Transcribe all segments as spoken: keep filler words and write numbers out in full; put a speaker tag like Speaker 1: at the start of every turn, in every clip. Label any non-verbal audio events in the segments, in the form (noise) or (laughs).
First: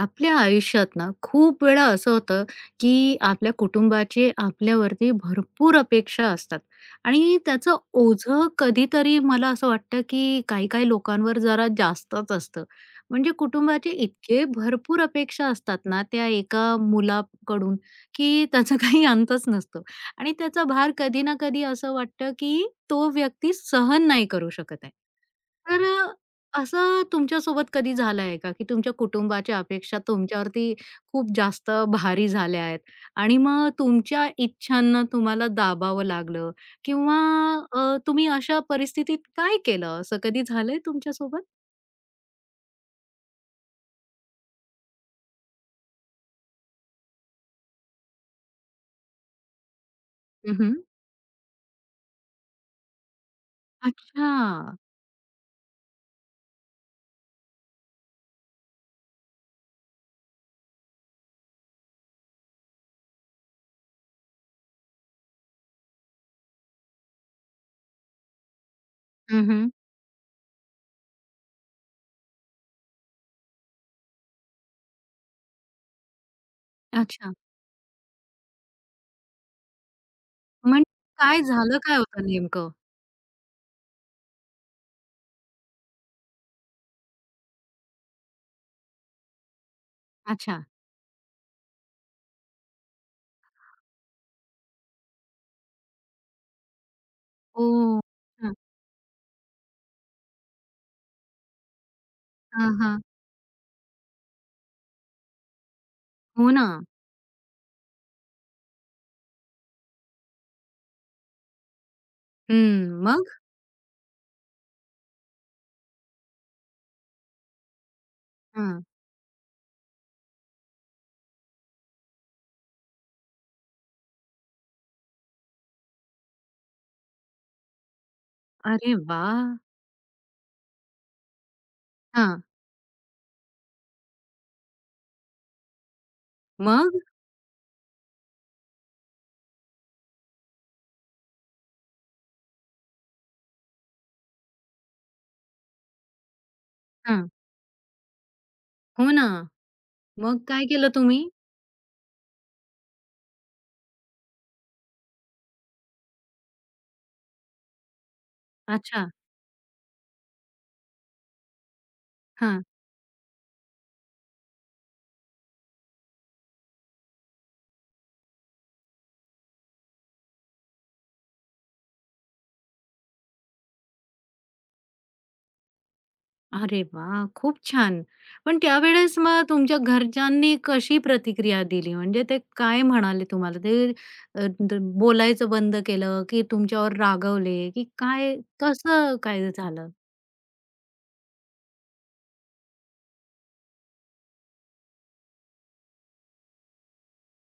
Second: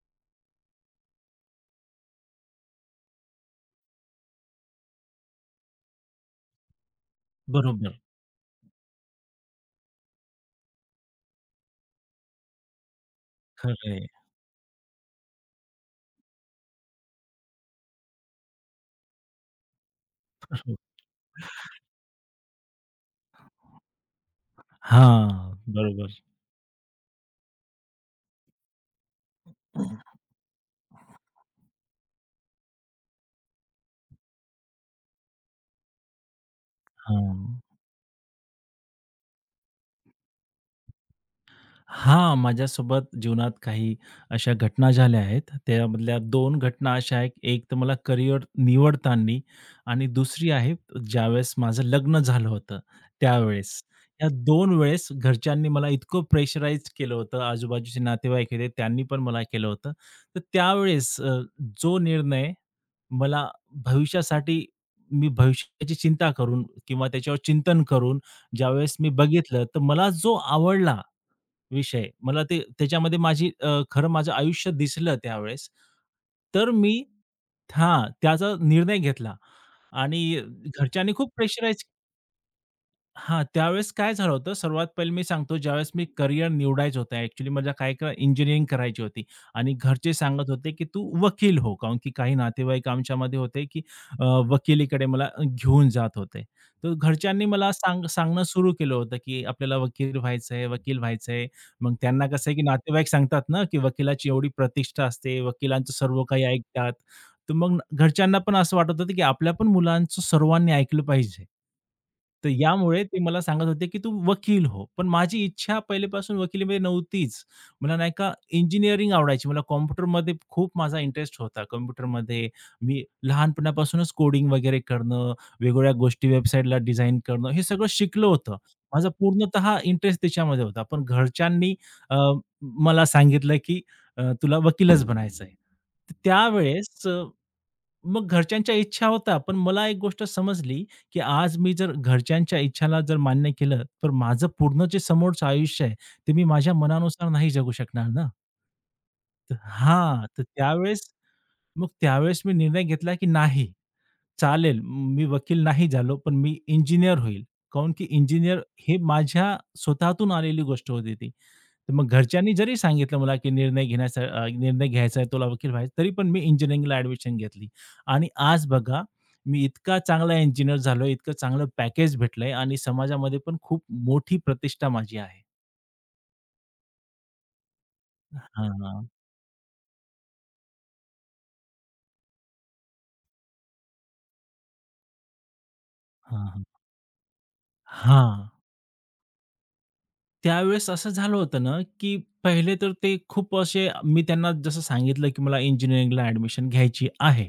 Speaker 1: आपल्या आयुष्यात ना खूप वेळा असं होतं, की आपल्या कुटुंबाचे आपल्यावरती भरपूर अपेक्षा असतात आणि त्याचं
Speaker 2: बरोबर.
Speaker 1: ओझं कधीतरी मला असं वाटतं, की काही-काही लोकांवर जरा जास्तच असतं. म्हणजे
Speaker 2: खरं
Speaker 1: कुटुंबाचे
Speaker 2: आहे.
Speaker 1: इतके भरपूर अपेक्षा असतात ना, त्या एका मुलाकडून, की त्याचा (laughs) काही अंतच नसतो आणि त्याचा भार
Speaker 2: (laughs)
Speaker 1: कधी ना कधी असं वाटतं, की तो व्यक्ती सहन नाही करू शकत आहे. तर अ,
Speaker 2: बरोबर.
Speaker 1: असं तुमच्यासोबत कधी झालंय का, की तुमच्या कुटुंबाच्या अपेक्षा तुमच्यावरती खूप जास्त भारी झाल्या आहेत आणि मग तुमच्या इच्छांना तुम्हाला दाबावं लागलं किंवा
Speaker 2: हां.
Speaker 1: अ, तुम्ही अशा परिस्थितीत काय केलं? असं कधी झालंय तुमच्यासोबत?
Speaker 2: हां, माझ्यासोबत जीवनात काही अशा घटना झाल्या आहेत. त्यामधल्या दोन घटना अशा आहेत, एक तर मला करियर निवडताना आणि दुसरी
Speaker 1: हं,
Speaker 2: आहे ज्यावेळेस माझं लग्न झालं होतं त्यावेळेस. या
Speaker 1: अच्छा.
Speaker 2: दोन वेळेस घरच्यांनी मला इतकं प्रेशराइज केलं होतं, आजूबाजूचे नातेवाईक होते त्यांनी पण मला केलं होतं. तर त्यावेळेस अ, जो निर्णय मला भविष्यासाठी मी भविष्याची चिंता करून किंवा त्याच्यावर चिंतन करून ज्यावेळेस मी बघितलं,
Speaker 1: हं,
Speaker 2: तर मला जो आवडला विषय. मला ते त्याच्यामध्ये माझी अ, खरं माझं आयुष्य दिसलं त्यावेळेस. तर मी
Speaker 1: अच्छा.
Speaker 2: हां, त्याचा निर्णय घेतला आणि
Speaker 1: म्हणजे
Speaker 2: घरच्यांनी खूप
Speaker 1: काय झालं
Speaker 2: प्रेशराईज
Speaker 1: काय होतं नेमकं?
Speaker 2: हां, त्यावेळेस काय झालं होतं, सर्वात पहिले मी सांगतो ज्यावेळेस मी करियर निवडायचं होतं ॲक्चुअली मला काय क इंजिनिअरिंग करायची होती आणि घरचे सांगत
Speaker 1: अच्छा.
Speaker 2: होते, की "तू वकील हो." कारण की काही नातेवाईक आमच्यामध्ये होते, की अ, वकिलीकडे मला घेऊन जात होते. तर घरच्यांनी मला
Speaker 1: ओह!
Speaker 2: सांग सांगणं
Speaker 1: हां.
Speaker 2: सुरू केलं होतं, की "आपल्याला वकील व्हायचं आहे, वकील व्हायचं आहे." मग त्यांना कसं आहे, की
Speaker 1: हां, हां.
Speaker 2: नातेवाईक सांगतात ना, की वकिलाची एवढी प्रतिष्ठा असते, वकिलांचं सर्व काही
Speaker 1: हो ना.
Speaker 2: ऐकतात. तर मग घरच्यांना पण असं वाटत होतं, की आपल्या पण मुलांचं सर्वांनी ऐकलं पाहिजे. तर
Speaker 1: हं.
Speaker 2: यामुळे ते
Speaker 1: मग?
Speaker 2: मला सांगत होते, की "तू वकील हो." पण माझी इच्छा पहिलेपासून वकिलीमध्ये नव्हतीच. मला नाही का
Speaker 1: हां.
Speaker 2: इंजिनिअरिंग आवडायची. मला कॉम्प्युटरमध्ये खूप माझा इंटरेस्ट होता. कॉम्प्युटरमध्ये मी लहानपणापासूनच कोडिंग वगैरे करणं, वेगवेगळ्या गोष्टी वेबसाईटला डिझाइन करणं, हे सगळं शिकलं होतं.
Speaker 1: अरे
Speaker 2: माझा
Speaker 1: वाह!
Speaker 2: पूर्णतः इंटरेस्ट त्याच्यामध्ये होता. पण घरच्यांनी अ,
Speaker 1: हां.
Speaker 2: मला सांगितलं, की अ, "तुला वकीलच बनायचं आहे."
Speaker 1: मग?
Speaker 2: त्यावेळेस मग घरच्यांच्या इच्छा होता पण मला एक गोष्ट समजली, की आज मी जर घरच्यांच्या इच्छाला जर मान्य केलं, तर माझं पूर्ण जे समोरचं आयुष्य आहे, ते मी माझ्या मनानुसार
Speaker 1: हां.
Speaker 2: नाही जगू शकणार ना.
Speaker 1: हो ना.
Speaker 2: तर हां,
Speaker 1: मग
Speaker 2: तर
Speaker 1: काय केलं
Speaker 2: त्यावेळेस
Speaker 1: तुम्ही?
Speaker 2: मग त्यावेळेस मी निर्णय घेतला, की नाही चालेल, मी वकील नाही झालो, पण मी इंजिनिअर होईल. काऊन की इंजिनिअर हे
Speaker 1: अच्छा.
Speaker 2: माझ्या स्वतःतून आलेली गोष्ट होती ती. तर मग घरच्यांनी
Speaker 1: हां.
Speaker 2: जरी सांगितलं मला, की निर्णय घेण्याचा अ, निर्णय घ्यायचा आहे, तुला वकील व्हायचं तरी पण मी इंजिनिअरिंगला ॲडमिशन घेतली आणि आज बघा, मी इतका चांगला इंजिनिअर झालोय, इतकं चांगलं पॅकेज भेटलंय आणि समाजामध्ये पण खूप मोठी प्रतिष्ठा माझी आहे.
Speaker 1: अरे वाह! खूप छान. पण
Speaker 2: हां, हां,
Speaker 1: त्यावेळेस मग तुमच्या घरच्यांनी कशी प्रतिक्रिया दिली? म्हणजे ते काय म्हणाले तुम्हाला? ते अ, द बोलायचं बंद केलं, की
Speaker 2: हां.
Speaker 1: तुमच्यावर रागवले, की काय
Speaker 2: हां,
Speaker 1: कसं काय झालं?
Speaker 2: त्यावेळेस असं झालं होतं ना, की पहिले तर ते खूप असे मी त्यांना जसं सांगितलं, की मला इंजिनिअरिंगला ॲडमिशन घ्यायची आहे.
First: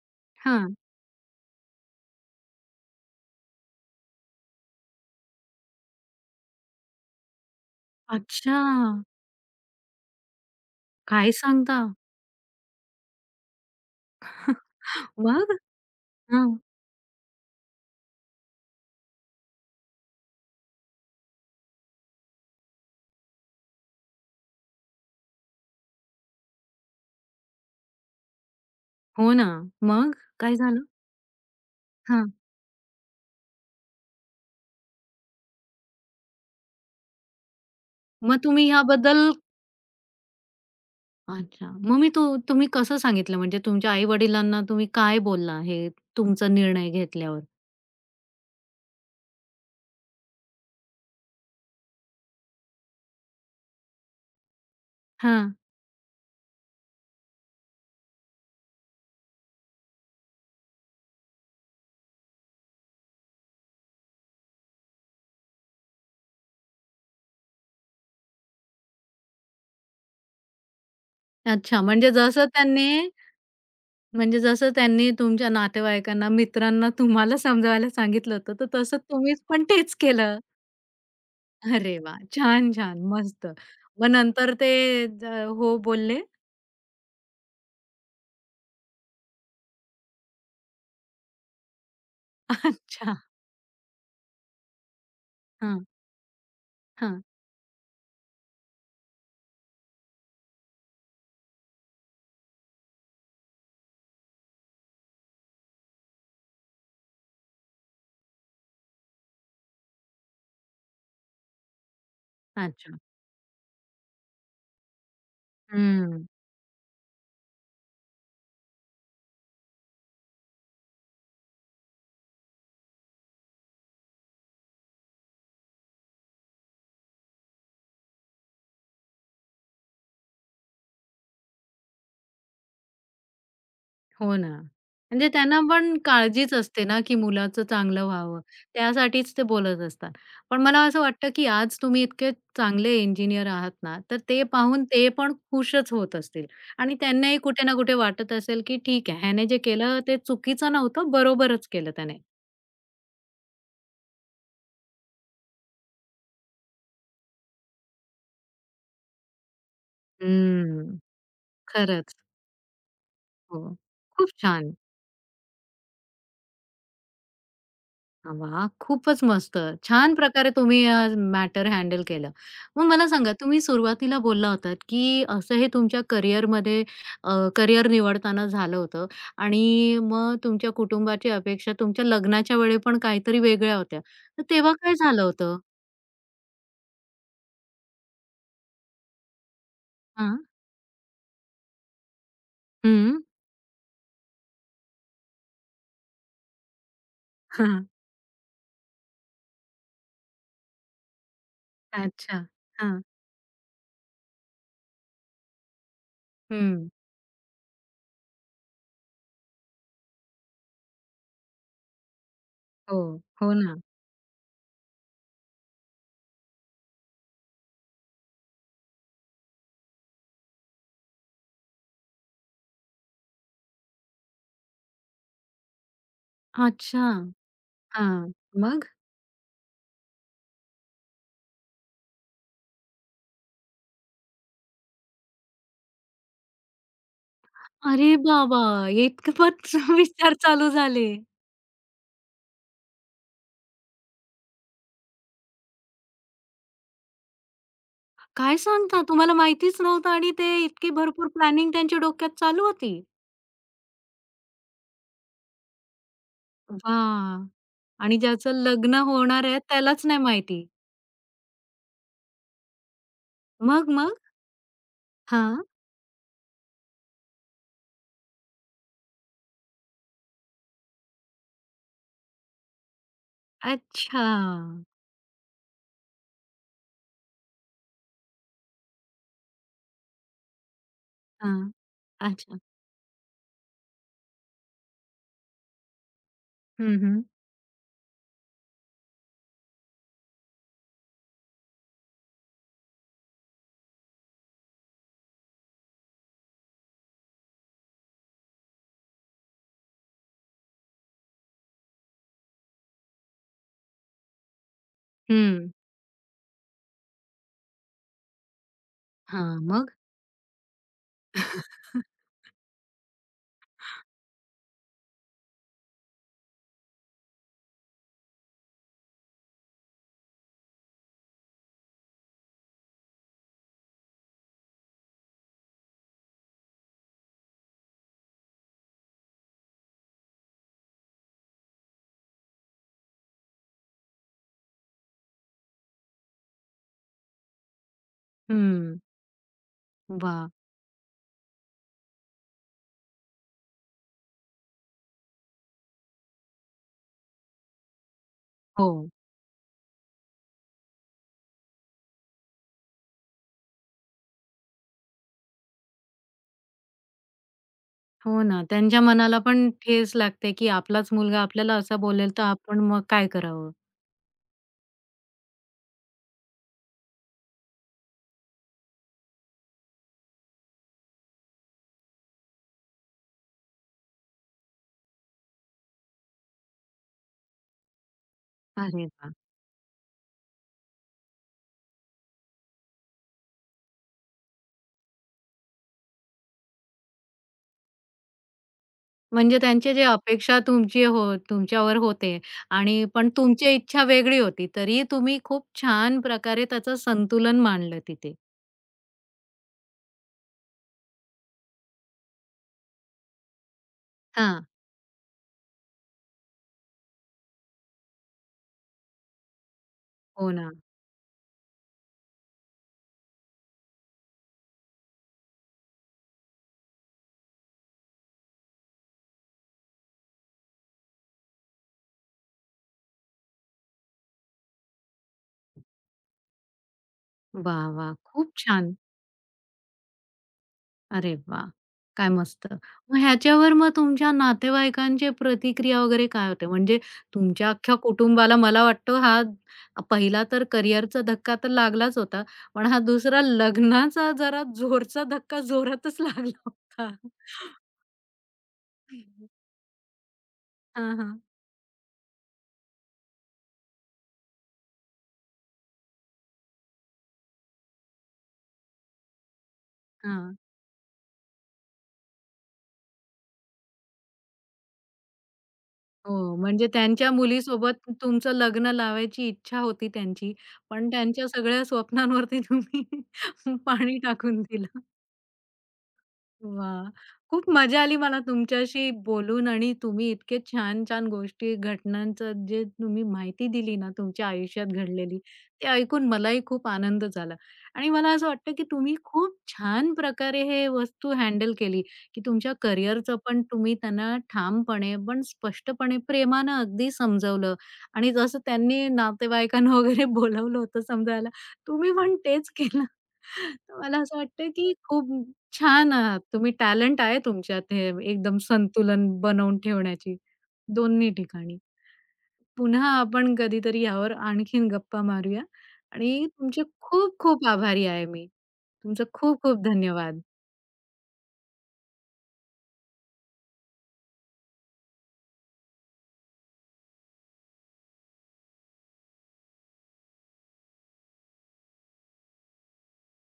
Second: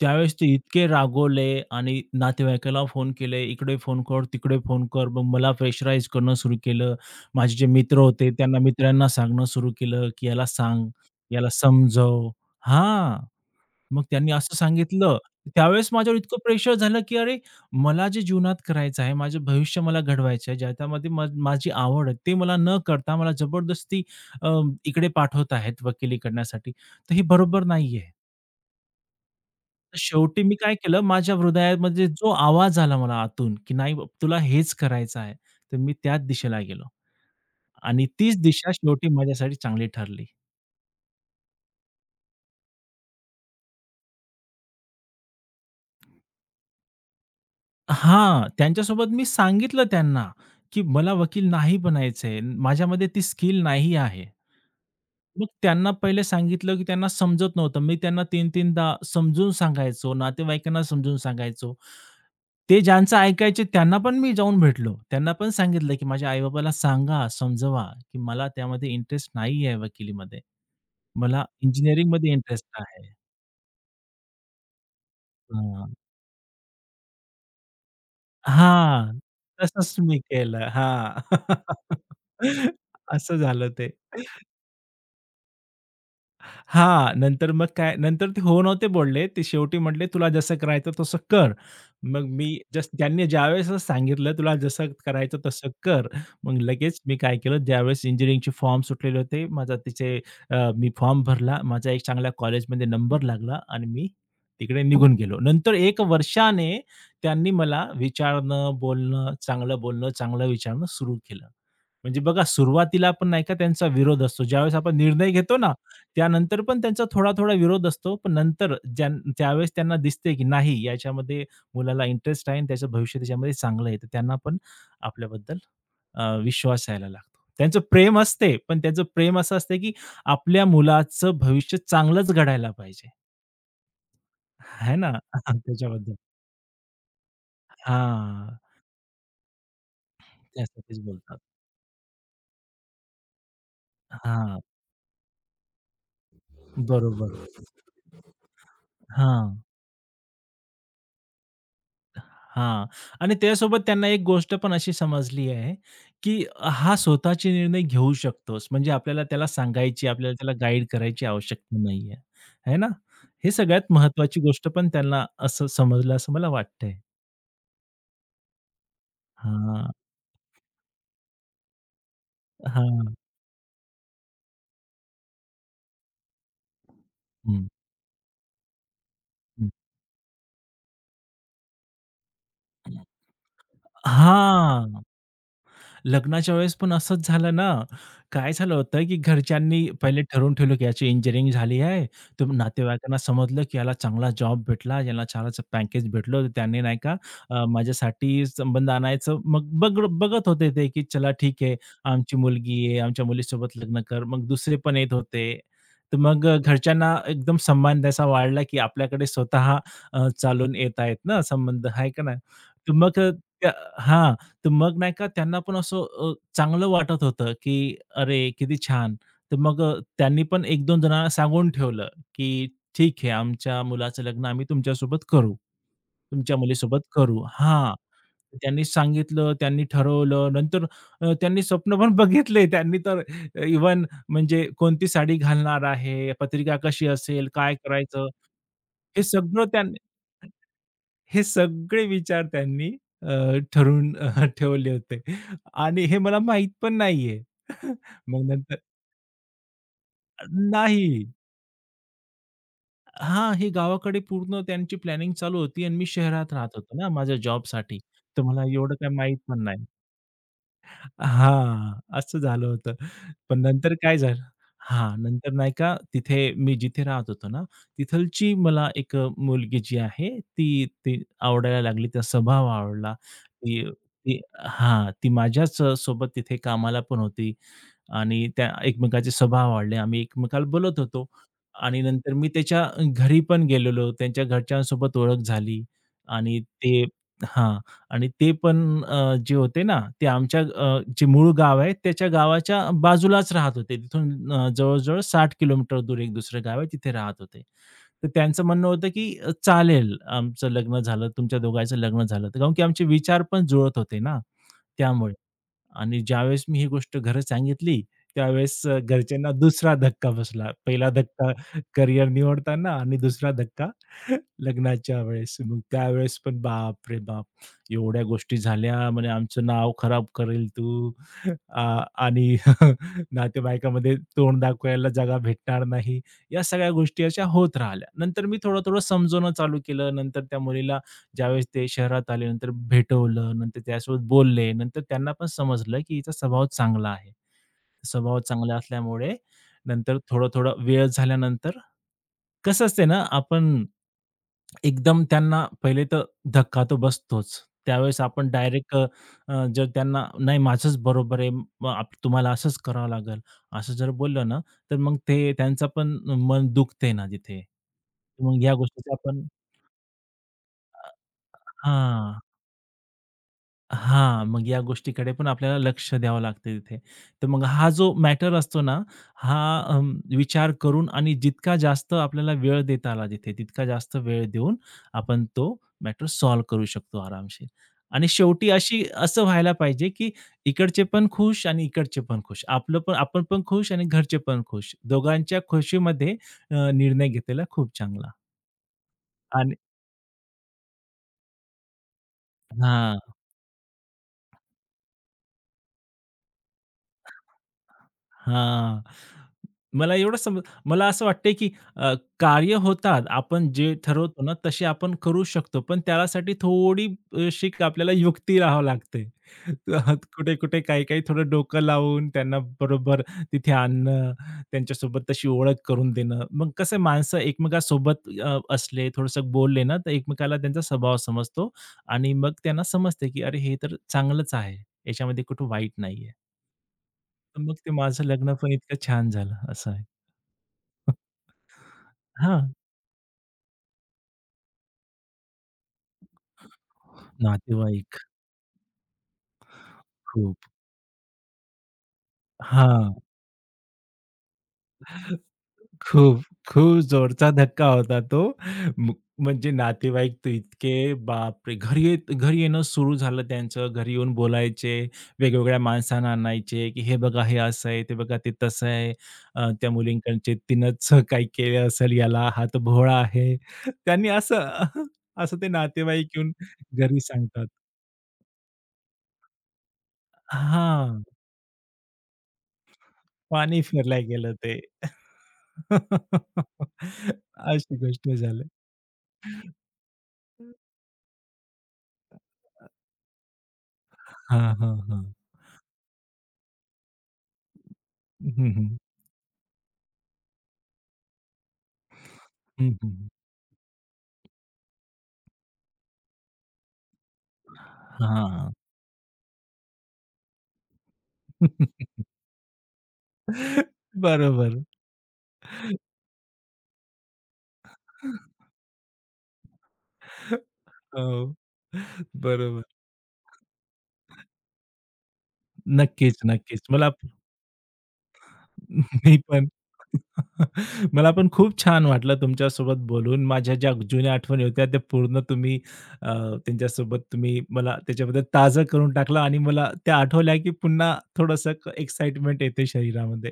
Speaker 2: त्यावेळेस ते
Speaker 1: हां.
Speaker 2: इतके रागवले आणि नातेवाईकाला फोन केले, इकडे फोन कर, तिकडे फोन कर. मग मला प्रेशराईज करणं सुरू केलं. माझे जे मित्र होते
Speaker 1: अच्छा.
Speaker 2: त्यांना मित्रांना सांगणं सुरू केलं, की "याला सांग,
Speaker 1: काय
Speaker 2: याला
Speaker 1: सांगता?
Speaker 2: समजव." हां, मग त्यांनी असं सांगितलं.
Speaker 1: मग?
Speaker 2: त्यावेळेस माझ्यावर इतकं
Speaker 1: हां.
Speaker 2: प्रेशर झालं, की अरे मला जे जीवनात करायचं आहे, माझं भविष्य मला घडवायचं आहे, ज्याच्यामध्ये म माझी आवड आहे, ते मला न करता मला जबरदस्ती अ, इकडे पाठवत आहेत वकिली करण्यासाठी. तर हे बरोबर नाहीये.
Speaker 1: हो ना.
Speaker 2: तर
Speaker 1: मग
Speaker 2: शेवटी मी
Speaker 1: काय
Speaker 2: काय
Speaker 1: झालं?
Speaker 2: केलं, माझ्या हृदयामध्ये जो
Speaker 1: हां.
Speaker 2: आवाज आला मला आतून, की "नाही बाबा, तुला हेच करायचं आहे." तर मी त्याच दिशेला गेलो आणि तीच
Speaker 1: मग तुम्ही
Speaker 2: दिशा शेवटी
Speaker 1: ह्याबद्दल
Speaker 2: माझ्यासाठी चांगली ठरली.
Speaker 1: अच्छा. मग मी तो तुम्ही कसं सांगितलं म्हणजे तुमच्या आई-वडिलांना तुम्ही काय बोलला हे तुमचा निर्णय घेतल्यावर?
Speaker 2: हा, त्यांच्यासोबत मी सांगितलं त्यांना, की मला वकील नाही बनायचंय. माझ्यामध्ये ती स्किल नाही आहे. मग
Speaker 1: हां.
Speaker 2: त्यांना पहिले सांगितलं, की त्यांना समजत नव्हतं. मी त्यांना तीन तीनदा-3दा समजून सांगायचो, नातेवाईकांना समजून सांगायचो. ते ज्यांचं ऐकायचे त्यांना पण मी जाऊन भेटलो. त्यांना पण सांगितलं, की माझ्या आई सांगा, समजवा, की मला त्यामध्ये इंटरेस्ट नाही आहे वकिलीमध्ये. मला
Speaker 1: अच्छा. म्हणजे
Speaker 2: इंजिनिअरिंगमध्ये
Speaker 1: जसं
Speaker 2: इंटरेस्ट
Speaker 1: त्यांनी
Speaker 2: आहे.
Speaker 1: म्हणजे जसं त्यांनी तुमच्या नातेवाईकांना, मित्रांना तुम्हाला समजावायला सांगितलं होतं, तर तसं
Speaker 2: हां,
Speaker 1: तुम्हीच पण
Speaker 2: तसंच
Speaker 1: तेच
Speaker 2: मी
Speaker 1: केलं.
Speaker 2: केलं. हां.
Speaker 1: अरे वाह! छान,
Speaker 2: (laughs)
Speaker 1: छान.
Speaker 2: असं
Speaker 1: मस्त.
Speaker 2: झालं ते.
Speaker 1: मग नंतर ते ज हो बोलले?
Speaker 2: हां, नंतर मग काय नंतर ते हो नव्हते बोलले. ते शेवटी म्हटले, "तुला जसं करायचं तसं कर." मग मी
Speaker 1: (laughs)
Speaker 2: जस्ट
Speaker 1: अच्छा.
Speaker 2: त्यांनी ज्यावेळेस सांगितलं, "तुला जसं करायचं तसं
Speaker 1: हां,
Speaker 2: कर." मग लगेच मी
Speaker 1: हां.
Speaker 2: काय केलं, ज्यावेळेस इंजिनिअरिंगचे फॉर्म सुटलेले होते, माझा तिथे अ, मी फॉर्म भरला. माझा एक चांगल्या कॉलेजमध्ये नंबर लागला आणि मी तिकडे निघून गेलो. नंतर एका वर्षाने त्यांनी मला विचारणं, बोलणं, चांगलं बोलणं, चांगलं विचारणं सुरू केलं. म्हणजे बघा,
Speaker 1: अच्छा.
Speaker 2: सुरुवातीला आपण नाही का त्यांचा विरोध असतो. ज्यावेळेस आपण निर्णय घेतो ना,
Speaker 1: हं.
Speaker 2: त्यानंतर पण त्यांचा थोडा, थोडा विरोध असतो. पण नंतर ज्या ज्यावेळेस त्यांना दिसते, की नाही याच्यामध्ये मुलाला इंटरेस्ट आहे आणि त्याचं भविष्य त्याच्यामध्ये चांगलं आहे, तर त्यांना पण आपल्याबद्दल अ, विश्वास यायला लागतो. त्यांचं प्रेम असते, पण त्यांचं प्रेम असं असतं, की आपल्या मुलाचं भविष्य चांगलंच घडायला पाहिजे.
Speaker 1: हो ना.
Speaker 2: आहे ना?
Speaker 1: म्हणजे त्यांना
Speaker 2: (laughs)
Speaker 1: पण
Speaker 2: त्याच्याबद्दल.
Speaker 1: काळजीच असते ना, की मुलाचं चांगलं व्हावं.
Speaker 2: हां,
Speaker 1: त्यासाठीच ते बोलत असतात. पण मला असं
Speaker 2: त्यासाठीच
Speaker 1: वाटतं,
Speaker 2: बोलतात.
Speaker 1: की आज तुम्ही इतके चांगले इंजिनिअर आहात ना, तर ते
Speaker 2: हां,
Speaker 1: पाहून ते पण खुशच होत असतील आणि
Speaker 2: बरोबर.
Speaker 1: त्यांनाही कुठे ना कुठे वाटत असेल, की ठीक आहे, ह्याने
Speaker 2: हां.
Speaker 1: जे केलं ते चुकीचं नव्हतं, बरोबरच केलं त्याने.
Speaker 2: हां. आणि त्यासोबत त्यांना एक गोष्ट पण अशी समजली आहे, की हा स्वतःचे निर्णय घेऊ शकतोस. म्हणजे आपल्याला त्याला सांगायची, आपल्याला त्याला गाईड
Speaker 1: हम्म.
Speaker 2: करायची आवश्यकता
Speaker 1: खरंच.
Speaker 2: नाहीये. है ना? हे
Speaker 1: हो.
Speaker 2: सगळ्यात
Speaker 1: खूप
Speaker 2: महत्वाची गोष्ट
Speaker 1: छान.
Speaker 2: पण त्यांना असं समजलं असं मला वाटतंय.
Speaker 1: वा, वाह! खूपच मस्त.
Speaker 2: हां,
Speaker 1: छान प्रकारे तुम्ही अ, मॅटर हँडल केलं. मग मला
Speaker 2: हां.
Speaker 1: सांगा तुम्ही सुरुवातीला बोलला होतात, की असं हे तुमच्या करिअरमध्ये अ,
Speaker 2: हं,
Speaker 1: करिअर निवडताना झालं होतं आणि
Speaker 2: हं.
Speaker 1: मग तुमच्या कुटुंबाची अपेक्षा तुमच्या लग्नाच्या वेळी पण काहीतरी वेगळ्या होत्या. तर तेव्हा काय
Speaker 2: हां.
Speaker 1: झालं होतं?
Speaker 2: लग्नाच्या वेळेस पण असंच झालं ना. काय झालं होतं, की घरच्यांनी पहिले
Speaker 1: हां.
Speaker 2: ठरवून ठेवलं, की याची इंजिनिअरिंग झाली आहे. तर नातेवाईकांना
Speaker 1: हं.
Speaker 2: समजलं, की याला चांगला जॉब भेटला, याला चांगलाच पॅकेज भेटलं. तर त्यांनी नाही का अ,
Speaker 1: हां.
Speaker 2: माझ्यासाठी संबंध आणायचं मग बघ बघत होते ते, की चला ठीक आहे, आमची
Speaker 1: अच्छा.
Speaker 2: मुलगी आहे,
Speaker 1: हां.
Speaker 2: आमच्या मुलीसोबत लग्न कर. मग दुसरे पण येत होते. तर मग
Speaker 1: हं.
Speaker 2: घरच्यांना एकदम सन्मान त्याचा वाढला, की आपल्याकडे स्वतः अ, चालून येत आहेत ना संबंध, आहे का नाही? तर
Speaker 1: हो.
Speaker 2: मग
Speaker 1: हो
Speaker 2: त्या
Speaker 1: ना.
Speaker 2: हां. तर मग नाही का त्यांना पण असं अ, चांगलं वाटत होतं, की "अरे, किती छान!" तर मग अ, त्यांनी पण एक दोन जणांना सांगून ठेवलं, की "ठीक आहे, आमच्या मुलाचं लग्न आम्ही तुमच्यासोबत करू. तुमच्या मुलीसोबत
Speaker 1: अच्छा.
Speaker 2: करू." हां.
Speaker 1: हां.
Speaker 2: त्यांनी
Speaker 1: मग?
Speaker 2: सांगितलं, त्यांनी ठरवलं. नंतर अ, त्यांनी स्वप्न पण बघितले. त्यांनी तर इव्हन म्हणजे कोणती साडी घालणार आहे, पत्रिका कशी असेल, काय
Speaker 1: अरे
Speaker 2: करायचं,
Speaker 1: बाबा!
Speaker 2: हे सगळं
Speaker 1: इतपत
Speaker 2: त्यां
Speaker 1: (laughs) विचार चालू झाले.
Speaker 2: हे सगळे विचार त्यांनी अ, ठरवून अ, ठेवले होते आणि हे मला माहीत पण नाहीये. (laughs) मग
Speaker 1: काय
Speaker 2: नंतर
Speaker 1: सांगता? तुम्हाला माहितीच नव्हतं आणि ते इतकी
Speaker 2: नाही.
Speaker 1: भरपूर प्लॅनिंग त्यांच्या डोक्यात चालू होती?
Speaker 2: हां, हे गावाकडे पूर्ण त्यांची प्लॅनिंग चालू होती आणि मी शहरात राहत होतो ना माझ्या
Speaker 1: वाह!
Speaker 2: जॉबसाठी.
Speaker 1: आणि
Speaker 2: तर
Speaker 1: ज्याचं
Speaker 2: मला
Speaker 1: लग्न
Speaker 2: एवढं काही माहीत
Speaker 1: होणार आहे
Speaker 2: पण नाही.
Speaker 1: त्यालाच नाही माहिती.
Speaker 2: हां, असं झालं होतं. पण
Speaker 1: मग,
Speaker 2: नंतर काय
Speaker 1: मग?
Speaker 2: झालं हां, नंतर
Speaker 1: हां.
Speaker 2: नाही का तिथे मी जिथे राहत होतो ना, तिथलची मला एक अ, मुलगी जी आहे ती ती आवडायला लागली. तिचा स्वभाव आवडला. ती
Speaker 1: अच्छा.
Speaker 2: ती हां, ती माझ्याच अ, सोबत तिथे कामाला पण होती आणि त्या एकमेकांचे स्वभाव आवडले. आम्ही एकमेकाला बोलत होतो
Speaker 1: हां.
Speaker 2: आणि नंतर मी
Speaker 1: अच्छा.
Speaker 2: त्याच्या घरी पण गेलेलो. त्यांच्या घरच्यांसोबत ओळख झाली आणि
Speaker 1: हं,
Speaker 2: ते
Speaker 1: हं.
Speaker 2: हां. आणि ते पण अ, जे होते ना, ते आमच्या अ, जे मूळ गाव आहे त्याच्या गावाच्या बाजूलाच राहत होते. तिथून अ, जवळ-जवळ साठ किलोमीटर दूर एक दुसरं गाव आहे, तिथे राहत होते. तर त्यांचं म्हणणं होतं, की अ, चालेल आमचं लग्न झालं, तुमच्या दोघांचं लग्न झालं. तर काहून की आमचे विचार पण जुळत होते ना, त्यामुळे.
Speaker 1: हं.
Speaker 2: आणि ज्यावेळेस मी ही गोष्ट घरात सांगितली, त्यावेळेस अ, घरच्यांना
Speaker 1: हां.
Speaker 2: दुसरा
Speaker 1: मग?
Speaker 2: धक्का बसला. पहिला धक्का करियर निवडताना आणि दुसरा धक्का (laughs) लग्नाच्या वेळेस. मग त्यावेळेस पण बाप रे बाप! एवढ्या गोष्टी झाल्या. म्हणे, "आमचं नाव खराब करेल तू." आ आणि (laughs) नातेवाईकामध्ये तोंड दाखवायला जागा भेटणार नाही. या सगळ्या गोष्टी अशा होत राहिल्या. नंतर मी थोडं-थोडं समजवणं चालू केलं. नंतर त्या मुलीला ज्यावेळेस ते शहरात आले, नंतर भेटवलं, नंतर त्यासोबत बोलले. नंतर त्यांना पण समजलं, की हिचा स्वभाव चांगला आहे. स्वभाव चांगला
Speaker 1: हं.
Speaker 2: असल्यामुळे नंतर
Speaker 1: वाह!
Speaker 2: थोडं-थोडं वेळ झाल्यानंतर कसं असते ना, आपण एकदम त्यांना पहिले तर धक्का तर बसतोच. त्यावेळेस आपण
Speaker 1: हो.
Speaker 2: डायरेक्ट जर त्यांना, "नाही माझंच बरोबर आहे. मग आप तुम्हाला असंच करावं लागेल." असं जर बोललं ना तर मग ते त्यांचं पण मन दुखते ना तिथे.
Speaker 1: हो
Speaker 2: मग
Speaker 1: ना.
Speaker 2: ह्या
Speaker 1: त्यांच्या
Speaker 2: गोष्टीचा
Speaker 1: मनाला
Speaker 2: आपण
Speaker 1: पण ठेच लागते, की
Speaker 2: अ,
Speaker 1: आपलाच मुलगा आपल्याला असा बोलेल,
Speaker 2: हां.
Speaker 1: तर आपण मग काय करावं?
Speaker 2: हां, मग या गोष्टीकडे पण आपल्याला लक्ष द्यावं लागतं तिथे. तर मग हा जो मॅटर असतो ना, हा अं, विचार करून आणि जितका जास्त आपल्याला वेळ देता आला तिथे, तितका जास्त वेळ देऊन आपण तो मॅटर सॉल्व्ह करू शकतो आरामशीर. आणि शेवटी अशी
Speaker 1: अरे वाह!
Speaker 2: असं व्हायला पाहिजे, की इकडचे पण खुश आणि इकडचे पण खुश. आपलं पण आपण पण खुश आणि घरचे पण खुश. दोघांच्या खुशीमध्ये अ, निर्णय घेतलेला खूप चांगला
Speaker 1: म्हणजे
Speaker 2: आणि
Speaker 1: त्यांची जी अपेक्षा तुमची हो तुमच्यावर होते आणि
Speaker 2: हां.
Speaker 1: पण तुमची इच्छा वेगळी होती, तरीही तुम्ही खूप छान प्रकारे त्याचं संतुलन मांडलं तिथे.
Speaker 2: हां. मला एवढं समज मला असं वाटतंय, की अ, कार्य होतात. आपण जे ठरवतो ना,
Speaker 1: हां.
Speaker 2: तसे आपण करू शकतो. पण त्यासाठी थोडी अ, शीक आपल्याला युक्ती राहावं लागते. (laughs)
Speaker 1: हो ना.
Speaker 2: कुठे-कुठे, काही-काही थोडं डोकं लावून त्यांना बरोबर तिथे आणणं, त्यांच्यासोबत तशी ओळख करून देणं. मग कसं माणसं एकमेकांसोबत अ, असले, थोडंसं बोलले ना, तर एकमेकाला त्यांचा स्वभाव समजतो आणि मग त्यांना समजते, की अरे, हे तर चांगलंच आहे. याच्यामध्ये कुठं वाईट नाहीये. तर मग
Speaker 1: वाह!
Speaker 2: ते
Speaker 1: वाह!
Speaker 2: माझं लग्न
Speaker 1: खूप
Speaker 2: पण
Speaker 1: छान.
Speaker 2: इतकं छान झालं असं आहे.
Speaker 1: अरे वाह! काय
Speaker 2: हां,
Speaker 1: मस्त. मग ह्याच्यावर मग तुमच्या नातेवाईकांची प्रतिक्रिया वगैरे काय होते? म्हणजे तुमच्या अख्ख्या
Speaker 2: नातेवाईक
Speaker 1: कुटुंबाला मला वाटतं हा पहिला
Speaker 2: खूप
Speaker 1: तर करिअरचा धक्का तर लागलाच होता, पण हा
Speaker 2: हां,
Speaker 1: दुसरा लग्नाचा जरा जोरचा धक्का जोरातच
Speaker 2: खूप,
Speaker 1: लागला
Speaker 2: खूप
Speaker 1: होता.
Speaker 2: जोरचा धक्का होता तो. म म्हणजे नातेवाईक तर इतके
Speaker 1: हां, हां.
Speaker 2: बापरे! घरी येत घरी येणं सुरू झालं त्यांचं. घरी येऊन बोलायचे, वेगवेगळ्या माणसांना आणायचे, की "हे बघा, हे असं आहे, ते बघा, ते तसं आहे. अ, त्या मुलींकडचे
Speaker 1: हां.
Speaker 2: तिनंच काही केलं असेल याला, हा भोळा आहे." त्यांनी असं (laughs) असं ते नातेवाईक येऊन
Speaker 1: हो, म्हणजे
Speaker 2: घरी
Speaker 1: त्यांच्या
Speaker 2: सांगतात.
Speaker 1: मुलीसोबत तुमचं लग्न लावायची इच्छा होती त्यांची, पण
Speaker 2: हां.
Speaker 1: त्यांच्या सगळ्या स्वप्नांवरती तुम्ही (laughs)
Speaker 2: पाणी
Speaker 1: पाणी
Speaker 2: फिरल्या गेलं
Speaker 1: टाकून
Speaker 2: ते.
Speaker 1: दिलं. वाह!
Speaker 2: (laughs)
Speaker 1: खूप
Speaker 2: अशी
Speaker 1: मजा आली
Speaker 2: गोष्ट
Speaker 1: मला
Speaker 2: झाली.
Speaker 1: तुमच्याशी बोलून आणि तुम्ही इतके
Speaker 2: हं.
Speaker 1: छान-छान गोष्टी, घटनांचं जे तुम्ही माहिती दिली ना, तुमच्या
Speaker 2: हां,
Speaker 1: आयुष्यात
Speaker 2: हां, हां.
Speaker 1: घडलेली, ते ऐकून मलाही खूप आनंद झाला. आणि मला असं
Speaker 2: हं,
Speaker 1: वाटतं, की
Speaker 2: हं.
Speaker 1: तुम्ही खूप छान प्रकारे हे वस्तू हँडल केली, की तुमच्या
Speaker 2: हं, हं.
Speaker 1: करिअरचं पण तुम्ही त्यांना ठामपणे, पण स्पष्टपणे, प्रेमानं अगदी समजावलं आणि जसं त्यांनी नातेवाईकांना वगैरे बोलावलं होतं समजायला, तुम्ही पण तेच केलं. तर
Speaker 2: (laughs)
Speaker 1: मला असं वाटतं,
Speaker 2: बरोबर.
Speaker 1: की खूप छान आहात. तुम्ही टॅलेंट आहे तुमच्यात हे एकदम
Speaker 2: (laughs)
Speaker 1: संतुलन बनवून ठेवण्याची दोन्ही
Speaker 2: हो.
Speaker 1: ठिकाणी.
Speaker 2: बरोबर.
Speaker 1: पुन्हा आपण कधीतरी यावर आणखीन गप्पा मारूया
Speaker 2: नक्कीच,
Speaker 1: आणि
Speaker 2: नक्कीच.
Speaker 1: तुमचे
Speaker 2: मला
Speaker 1: खूप-खूप आभारी आहे मी. तुमचं
Speaker 2: मी पण.
Speaker 1: खूप-खूप धन्यवाद.
Speaker 2: (laughs) मला पण खूप छान वाटलं तुमच्यासोबत बोलून. माझ्या ज्या जुन्या आठवणी होत्या त्या पूर्ण तुम्ही अ, त्यांच्यासोबत तुम्ही मला त्याच्याबद्दल ताजं करून टाकलं आणि मला त्या आठवल्या, की पुन्हा थोडंसं एक्साइटमेंट येते शरीरामध्ये.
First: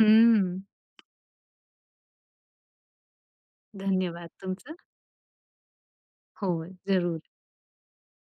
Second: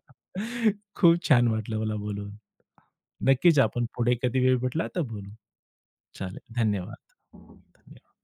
Speaker 1: हं.
Speaker 2: खूप छान वाटलं मला बोलून. नक्कीच आपण पुढे
Speaker 1: धन्यवाद
Speaker 2: कधी वेळ
Speaker 1: तुमचं.
Speaker 2: भेटला तर बोलू. चालेल.
Speaker 1: हो, जरूर.
Speaker 2: धन्यवाद.